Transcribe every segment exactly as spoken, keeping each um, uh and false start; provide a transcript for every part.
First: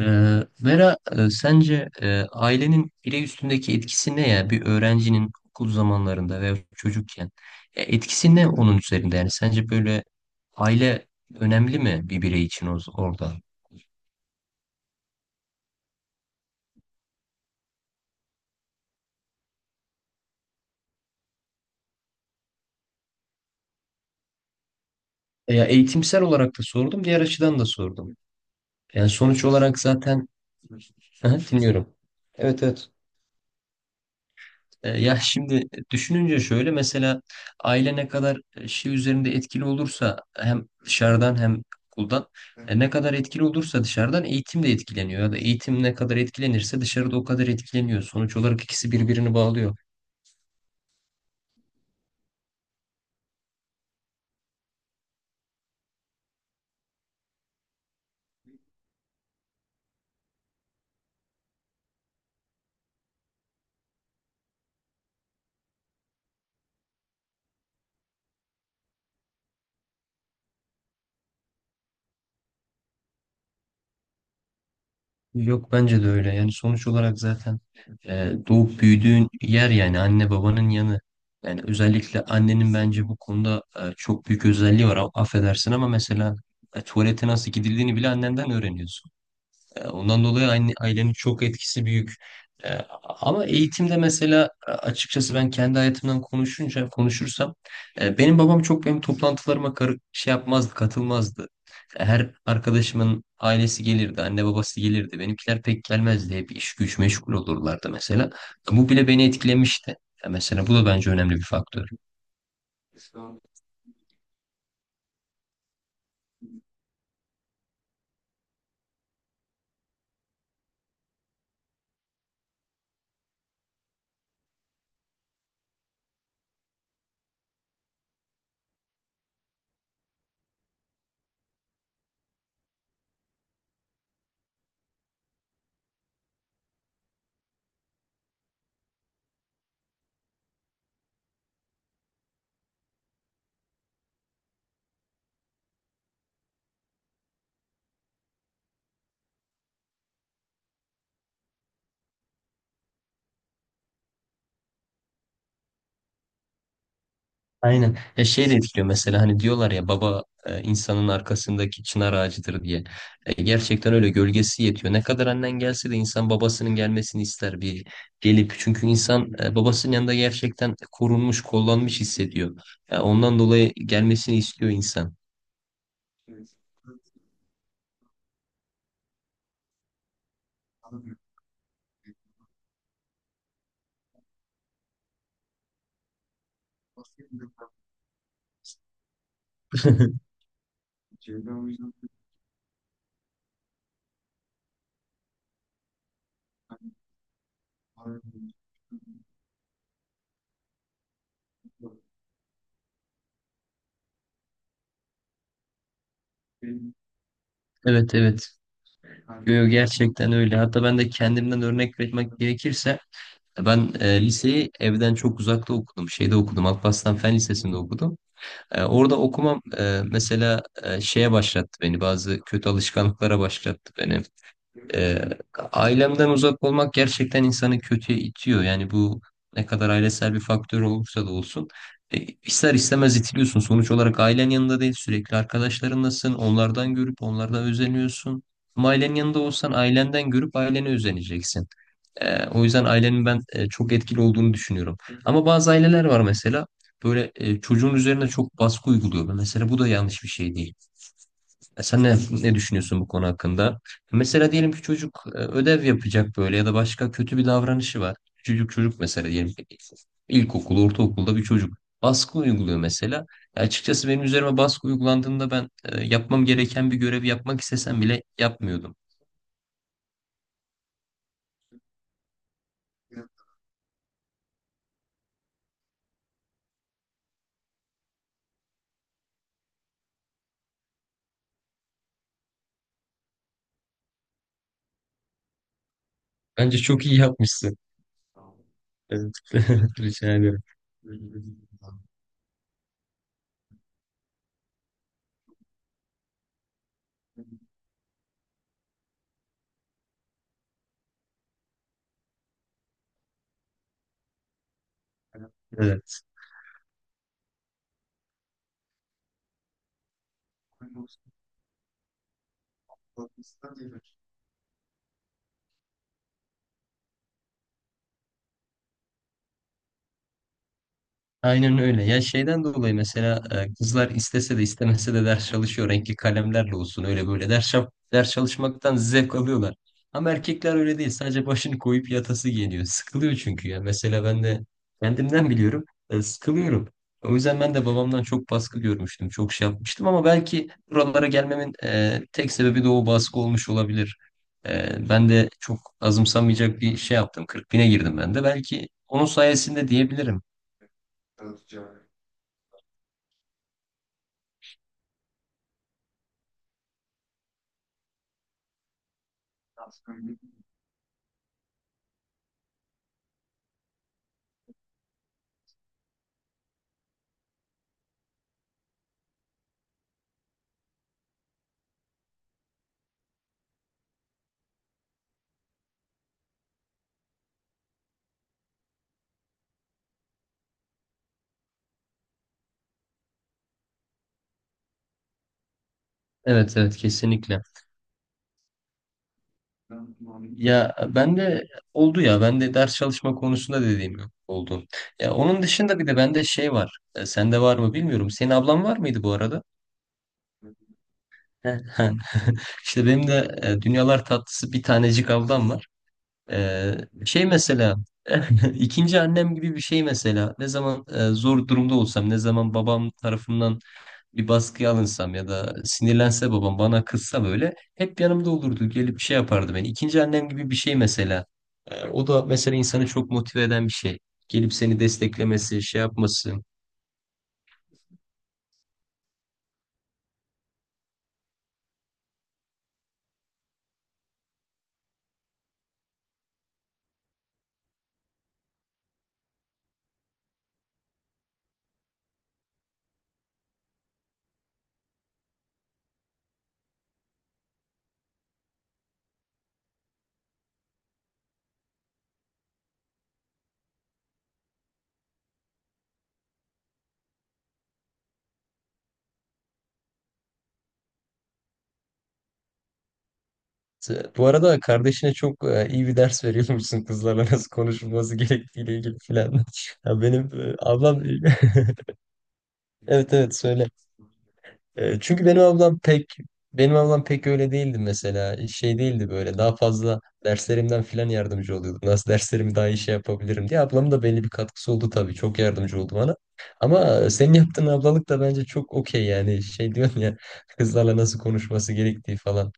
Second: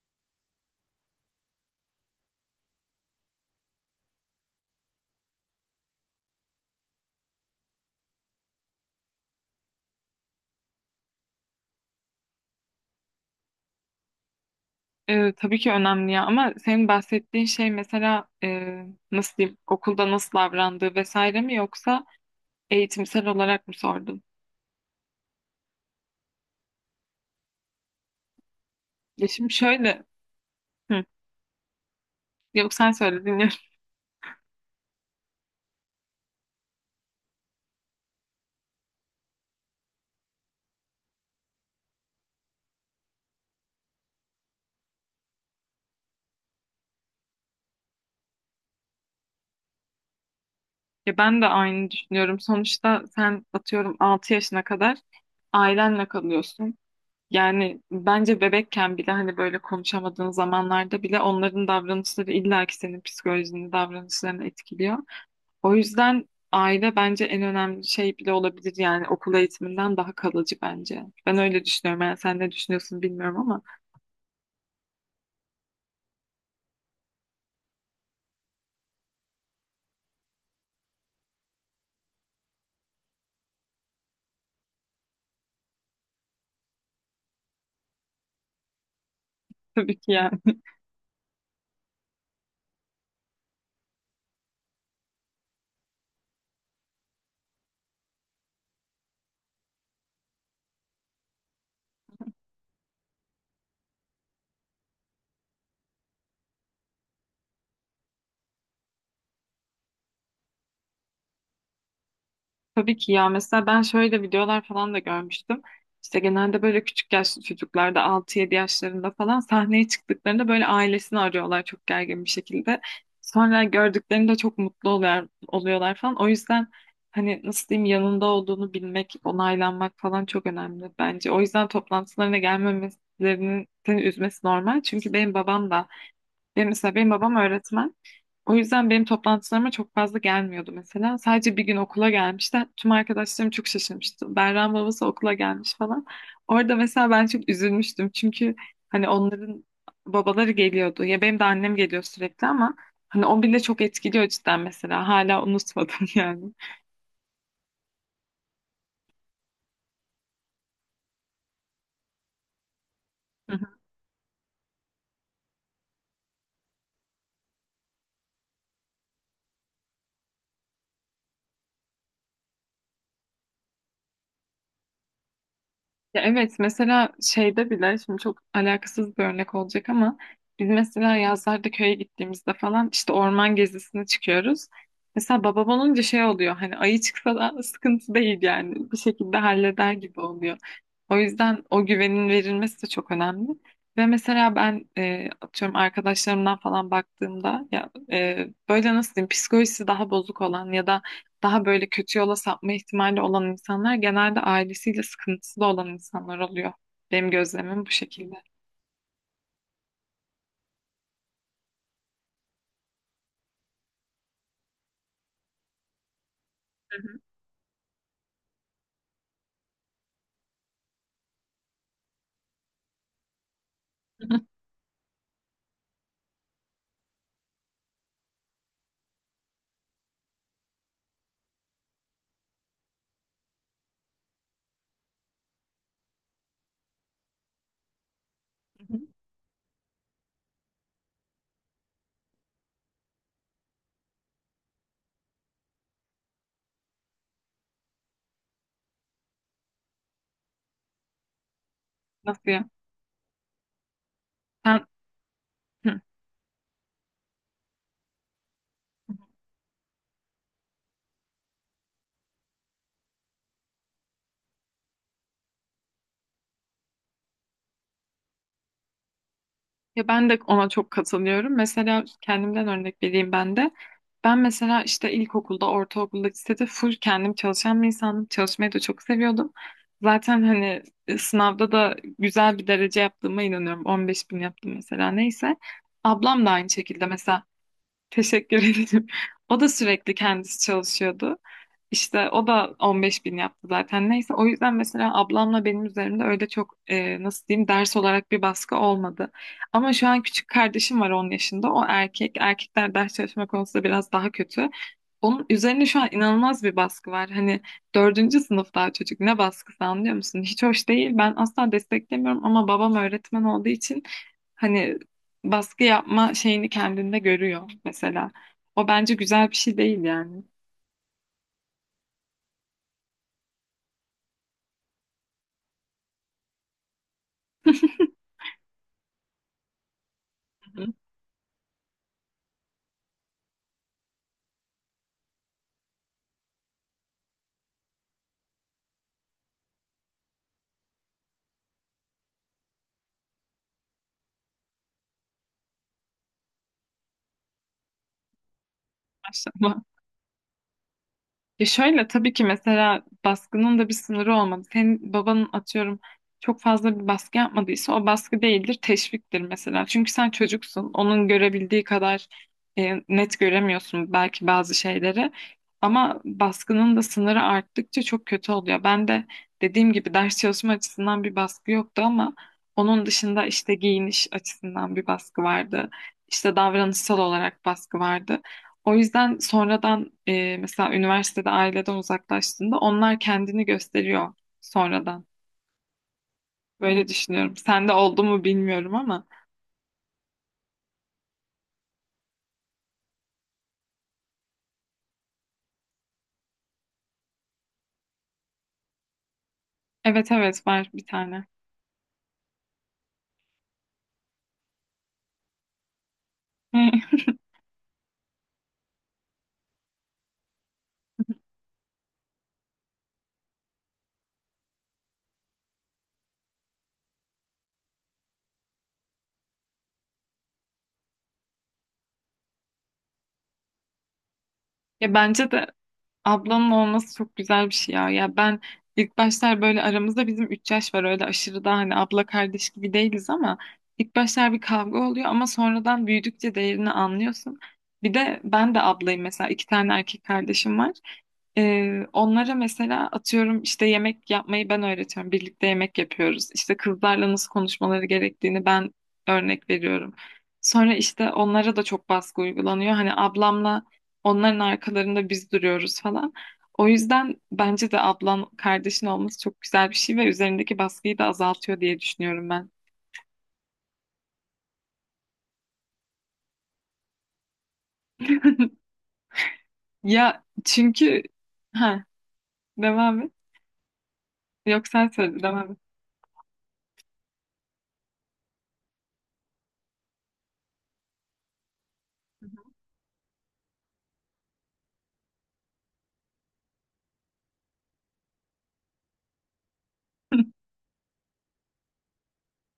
Ee, Vera, e, sence e, ailenin birey üstündeki etkisi ne ya? Bir öğrencinin okul zamanlarında veya çocukken ya etkisi ne onun üzerinde? Yani sence böyle aile önemli mi bir birey için o- orada? E, tabii ki önemli ya, ama senin bahsettiğin şey mesela, e, nasıl diyeyim, okulda nasıl davrandığı vesaire mi, yoksa eğitimsel olarak mı sordun? Ya eğitimsel olarak da sordum, diğer açıdan da sordum. Yani Ya sonuç şimdi olarak şöyle. zaten. hı, Aha, dinliyorum. Evet, Yok, evet. sen söyle, dinliyorum. E, Ya şimdi düşününce şöyle mesela aile ne kadar e, şey üzerinde etkili olursa hem dışarıdan hem okuldan e, ne kadar etkili olursa dışarıdan eğitim de etkileniyor ya da eğitim ne kadar etkilenirse dışarıda o kadar etkileniyor. Sonuç olarak ikisi birbirini bağlıyor. Ya ben de aynı düşünüyorum. Sonuçta sen atıyorum altı yaşına kadar ailenle kalıyorsun. Yani bence bebekken bile, hani böyle konuşamadığın zamanlarda bile, onların davranışları illaki senin psikolojini, davranışlarını etkiliyor. O yüzden aile bence en önemli şey bile olabilir yani, okul eğitiminden daha kalıcı bence. Ben öyle düşünüyorum. Yani sen ne düşünüyorsun bilmiyorum ama. Yok, bence de öyle yani sonuç olarak zaten e, doğup büyüdüğün yer yani anne babanın yanı. Yani özellikle annenin bence bu konuda e, çok büyük özelliği var, affedersin ama mesela e, tuvalete nasıl gidildiğini bile annenden öğreniyorsun. E, tabii ki Ondan yani. dolayı aile- ailenin çok etkisi büyük. E, Ama eğitimde mesela e, açıkçası ben kendi hayatımdan konuşunca konuşursam e, benim babam çok benim toplantılarıma karı- şey yapmazdı, katılmazdı. E, Her arkadaşımın ailesi gelirdi, anne babası gelirdi. Benimkiler pek gelmezdi. Hep iş güç meşgul olurlardı mesela. Bu bile beni etkilemişti. E, Mesela bu da bence önemli bir faktör. Tabii ki ya, mesela ben şöyle videolar falan da görmüştüm. İşte genelde böyle küçük yaşlı çocuklarda, altı yedi yaşlarında falan, sahneye çıktıklarında böyle ailesini arıyorlar çok gergin bir şekilde. Sonra gördüklerinde çok mutlu oluyor, oluyorlar falan. O yüzden, hani nasıl diyeyim, yanında olduğunu bilmek, onaylanmak falan çok önemli bence. O yüzden toplantılarına gelmemesinin seni üzmesi normal. Çünkü benim babam da, benim mesela, benim babam öğretmen. O yüzden benim toplantılarıma çok fazla gelmiyordu mesela. Sadece bir gün okula gelmişti. Tüm arkadaşlarım çok şaşırmıştı. Berra'nın babası okula gelmiş falan. Orada mesela ben çok üzülmüştüm. Çünkü hani onların babaları geliyordu. Ya benim de annem geliyor sürekli, ama hani o bile çok etkiliyor cidden mesela. Hala unutmadım yani. Aynen. Ya şey de etkiliyor mesela, hani diyorlar ya baba e, insanın arkasındaki çınar ağacıdır diye. E, gerçekten öyle, gölgesi yetiyor. Ne kadar annen gelse de insan babasının gelmesini ister bir gelip. Çünkü insan e, babasının yanında gerçekten korunmuş, kollanmış hissediyor. Ya ondan dolayı gelmesini istiyor insan. Ya evet, mesela şeyde bile, şimdi çok alakasız bir örnek olacak ama, biz mesela yazlarda köye gittiğimizde falan işte orman gezisine çıkıyoruz. Mesela babam olunca şey oluyor, hani ayı çıksa da sıkıntı değil yani, bir şekilde halleder gibi oluyor. O yüzden o güvenin verilmesi de çok önemli. Ve mesela ben, e, atıyorum, arkadaşlarımdan falan baktığımda ya, e, böyle nasıl diyeyim, psikolojisi daha bozuk olan ya da daha böyle kötü yola sapma ihtimali olan insanlar, genelde ailesiyle sıkıntısı da olan insanlar oluyor. Benim gözlemim bu Evet, şekilde. evet. Yo, yo, gerçekten öyle. Hatta ben de kendimden örnek vermek gerekirse ben e, liseyi evden çok uzakta okudum. Şeyde okudum. Hı Alparslan hı. Fen Lisesi'nde okudum. E, orada okumam e, mesela e, şeye başlattı beni. Bazı kötü alışkanlıklara başlattı beni. Hı E, Ailemden uzak olmak gerçekten insanı kötüye itiyor. Yani bu ne kadar ailesel bir faktör olursa da olsun. E, ister istemez itiliyorsun. Sonuç olarak ailen yanında değil. Sürekli arkadaşlarınlasın. Onlardan görüp onlardan özeniyorsun. Ama hı. ailenin yanında olsan ailenden görüp ailene özeneceksin. E, o yüzden ailenin ben e, çok etkili olduğunu düşünüyorum. Ama bazı aileler var mesela böyle e, çocuğun üzerine çok baskı uyguluyor. Mesela bu da yanlış bir şey değil. E, sen ne, Nasıl ne ya? düşünüyorsun bu konu hakkında? Mesela diyelim ki Sen çocuk e, ödev Hı. yapacak böyle ya da başka kötü bir davranışı var. Çocuk çocuk mesela diyelim ki ilkokul, ortaokulda bir çocuk baskı uyguluyor mesela. E, açıkçası benim üzerime baskı uygulandığında ben e, yapmam gereken bir görevi yapmak istesem bile yapmıyordum. Ya ben de ona çok katılıyorum. Mesela kendimden örnek vereyim ben de. Ben mesela işte ilkokulda, ortaokulda, lisede full kendim çalışan bir insandım. Çalışmayı da çok seviyordum. Zaten hani, e, sınavda da güzel bir derece yaptığıma inanıyorum. on beş bin yaptım mesela, neyse. Ablam da aynı Bence şekilde çok iyi mesela. yapmışsın. Teşekkür ederim. Evet. O da sürekli Rica kendisi ederim. çalışıyordu. İşte o da on beş bin yaptı zaten. Neyse, o yüzden mesela ablamla benim üzerimde öyle çok, e, nasıl diyeyim, ders olarak bir baskı olmadı. Ama şu an küçük kardeşim var, on yaşında. O erkek. Erkekler ders çalışma konusunda biraz daha kötü. Onun üzerine şu an Evet. inanılmaz bir baskı var. Hani dördüncü sınıf, daha çocuk, ne baskısı, anlıyor musun? Hiç hoş değil. Ben asla desteklemiyorum ama babam öğretmen olduğu için hani baskı yapma şeyini kendinde görüyor mesela. O bence güzel bir şey değil yani. Aynen öyle. Ya şeyden dolayı mesela e, kızlar istese de istemese de ders çalışıyor. Renkli kalemlerle olsun öyle böyle ders, çal- ders çalışmaktan zevk alıyorlar. Ama erkekler Hı. öyle değil. Sadece başını koyup yatası geliyor. Sıkılıyor çünkü ya. Mesela ben de kendimden biliyorum. e, Sıkılıyorum. O yüzden ben de babamdan çok baskı görmüştüm. Çok şey yapmıştım ama belki buralara gelmemin e, tek sebebi de o baskı olmuş olabilir. E, ben de çok azımsanmayacak bir şey yaptım. Kırk bine girdim ben de. Belki onun Maşallah. sayesinde diyebilirim. Ya şöyle, tabii ki mesela baskının da bir sınırı olmadı. Senin babanın atıyorum çok fazla bir baskı yapmadıysa, o baskı değildir, teşviktir mesela. Çünkü sen çocuksun. Onun görebildiği kadar, e, net göremiyorsun belki bazı şeyleri. Ama baskının da sınırı arttıkça çok kötü oluyor. Ben de, dediğim gibi, ders çalışma açısından bir baskı yoktu, ama onun dışında işte giyiniş açısından bir baskı vardı. İşte davranışsal olarak baskı vardı. O yüzden sonradan, e, mesela üniversitede aileden uzaklaştığında, onlar kendini gösteriyor sonradan. Evet, evet, Böyle düşünüyorum. kesinlikle. Sende oldu mu bilmiyorum ama. Ya ben de oldu ya, ben de ders çalışma konusunda dediğim gibi oldu. Ya onun dışında bir de bende şey var. E, sende var mı bilmiyorum. Senin ablan var mıydı bu arada? Evet evet, var bir tane. Heh, İşte benim de e, dünyalar tatlısı bir tanecik ablam var. E, Şey mesela ikinci annem gibi bir şey mesela. Ne zaman e, zor durumda olsam, ne zaman babam tarafından bir baskıya alınsam ya da sinirlense babam bana kızsa böyle hep yanımda olurdu. Gelip şey yapardı beni. İkinci annem gibi bir şey mesela. Ee, o da mesela insanı çok motive eden bir şey. Gelip seni Ya bence de desteklemesi, şey yapması. ablanın olması çok güzel bir şey ya. Ya ben, ilk başlar, böyle aramızda bizim üç yaş var, öyle aşırı da hani abla kardeş gibi değiliz ama, ilk başlar bir kavga oluyor ama sonradan büyüdükçe değerini anlıyorsun. Bir de ben de ablayım mesela, iki tane erkek kardeşim var. Ee, onlara mesela atıyorum işte yemek yapmayı ben öğretiyorum. Birlikte yemek yapıyoruz. İşte kızlarla nasıl konuşmaları gerektiğini ben örnek veriyorum. Sonra işte onlara da çok baskı uygulanıyor. Hani ablamla onların arkalarında biz duruyoruz falan. O yüzden bence de ablan kardeşin olması çok güzel bir şey ve üzerindeki baskıyı da azaltıyor diye düşünüyorum ben. Ee, Bu arada kardeşine çok e, iyi bir ders veriyormuşsun, kızlarla nasıl konuşulması gerektiğiyle ilgili filan. Ya Ya benim e, çünkü, ablam ha, devam et. evet, evet söyle. Yok, sen E, söyle, Çünkü benim devam et. ablam pek benim ablam pek öyle değildi mesela. Şey değildi böyle. Daha fazla derslerimden filan yardımcı oluyordu. Nasıl derslerimi daha iyi şey yapabilirim diye. Ablamın da belli bir katkısı oldu tabii. Çok yardımcı oldu bana. Ama senin yaptığın ablalık da bence çok okey yani. Şey diyorsun ya, kızlarla nasıl konuşması gerektiği falan.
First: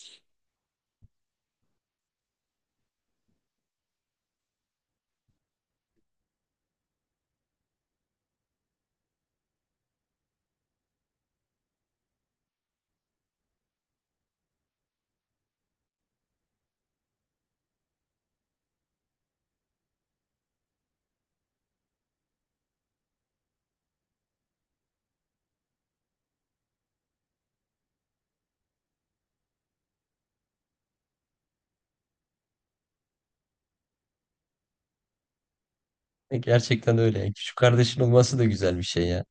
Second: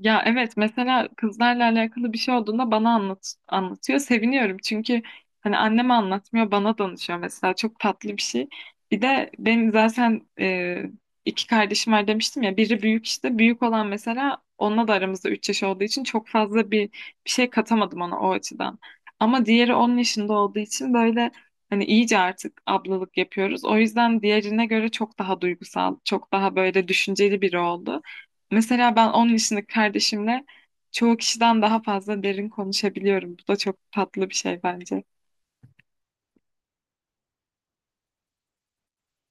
Ya evet, mesela kızlarla alakalı bir şey olduğunda bana anlat anlatıyor. Seviniyorum çünkü hani anneme anlatmıyor, bana danışıyor mesela, çok tatlı bir şey. Bir de benim zaten, e, iki kardeşim var demiştim ya, biri büyük, işte büyük olan mesela, onunla da aramızda üç yaş olduğu için çok fazla bir, bir şey katamadım ona o açıdan. Ama diğeri on yaşında olduğu için böyle, hani iyice artık ablalık yapıyoruz. O yüzden diğerine göre çok daha duygusal, çok daha böyle düşünceli biri oldu. Mesela ben on yaşındaki kardeşimle çoğu kişiden daha fazla derin konuşabiliyorum. Bu da çok tatlı bir şey bence. E, Gerçekten öyle. E, Küçük kardeşin olması da güzel bir şey ya.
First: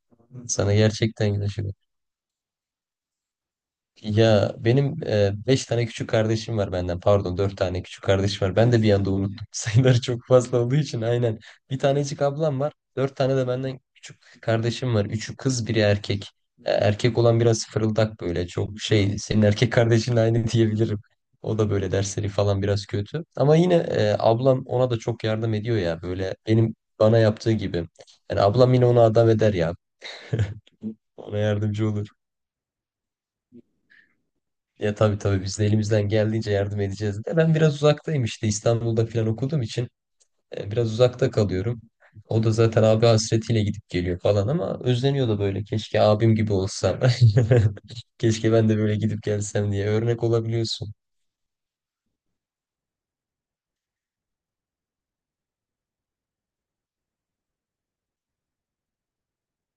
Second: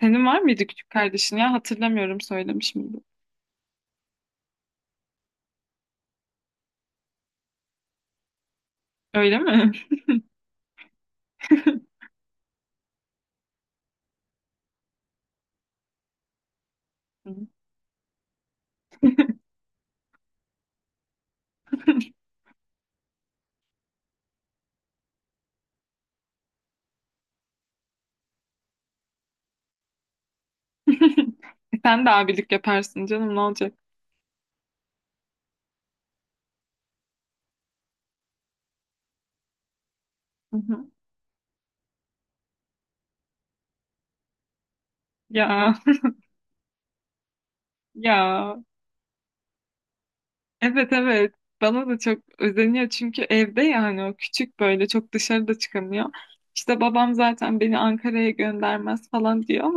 Senin var mıydı Sana küçük gerçekten kardeşin güzel ya? şey. Hatırlamıyorum, söylemiş miydim? Ya benim e, beş tane küçük kardeşim var benden. Pardon, dört tane küçük kardeşim var. Ben de bir anda Öyle unuttum. mi? Sayıları çok fazla olduğu için, aynen. Bir tanecik ablam var. Dört tane de benden küçük kardeşim var. Üçü kız, biri erkek. E, Erkek olan biraz fırıldak böyle. Çok şey, senin erkek kardeşinle aynı diyebilirim. O da böyle dersleri falan biraz kötü. Ama yine e, ablam ona da çok yardım ediyor ya. Böyle benim bana yaptığı gibi. Yani ablam yine onu adam eder ya. Ona yardımcı Sen olur. de abilik yaparsın canım, ne olacak? Ya tabii, tabii biz de elimizden geldiğince yardım edeceğiz de. Ben biraz uzaktayım işte, İstanbul'da falan okuduğum için Hı e, hı. biraz uzakta kalıyorum. O da zaten abi hasretiyle gidip geliyor falan ama özleniyor da böyle, Ya keşke abim gibi olsam. Keşke ya ben de böyle gidip gelsem diye örnek evet olabiliyorsun. evet, bana da çok özeniyor çünkü evde, yani o küçük böyle, çok dışarıda çıkamıyor. İşte babam zaten, "Beni Ankara'ya göndermez" falan diyor.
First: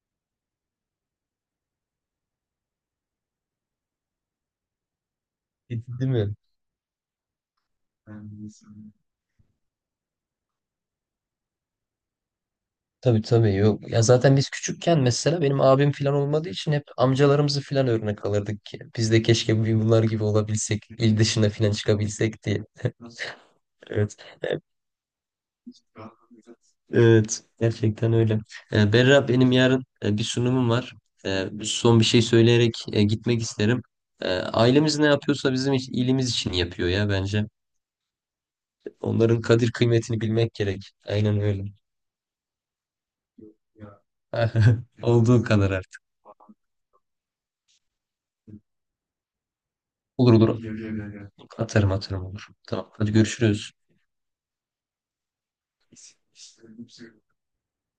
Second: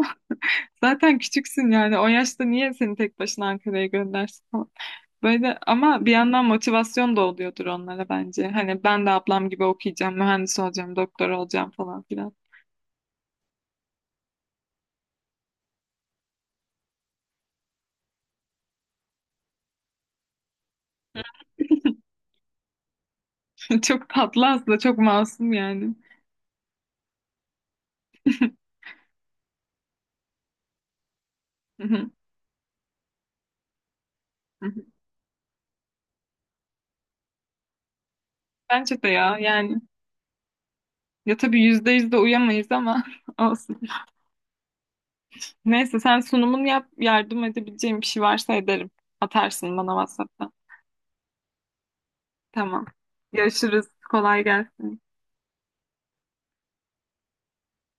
Zaten küçüksün yani, o yaşta niye seni tek başına Ankara'ya göndersin falan. Böyle, ama bir Değil mi? yandan motivasyon da oluyordur onlara bence. Hani "Ben de ablam gibi okuyacağım, mühendis olacağım, doktor olacağım" falan filan. Tabii, tabii, yok. Ya zaten biz küçükken mesela benim abim falan olmadığı için hep amcalarımızı falan örnek alırdık ki. Biz de keşke bir bunlar gibi olabilsek, il dışına falan çıkabilsek diye. Çok Evet. tatlı aslında, çok masum yani. Evet, gerçekten öyle. Ee, Berra, benim yarın e, bir sunumum var. Ee, Hı Son bir hı, şey söyleyerek e, gitmek isterim. Ee, hı hı. Ailemiz ne yapıyorsa bizim iç- iyiliğimiz için yapıyor ya bence. Bence de ya, Onların kadir yani, kıymetini bilmek gerek. ya Aynen tabii öyle. yüzde yüz de uyamayız ama olsun. Olduğu kadar Neyse, artık. sen sunumunu yap, yardım edebileceğim bir şey varsa ederim. Atarsın bana Olur, WhatsApp'tan. olur. Atarım, atarım, olur. Tamam. Tamam, hadi görüşürüz. Görüşürüz. Kolay gelsin.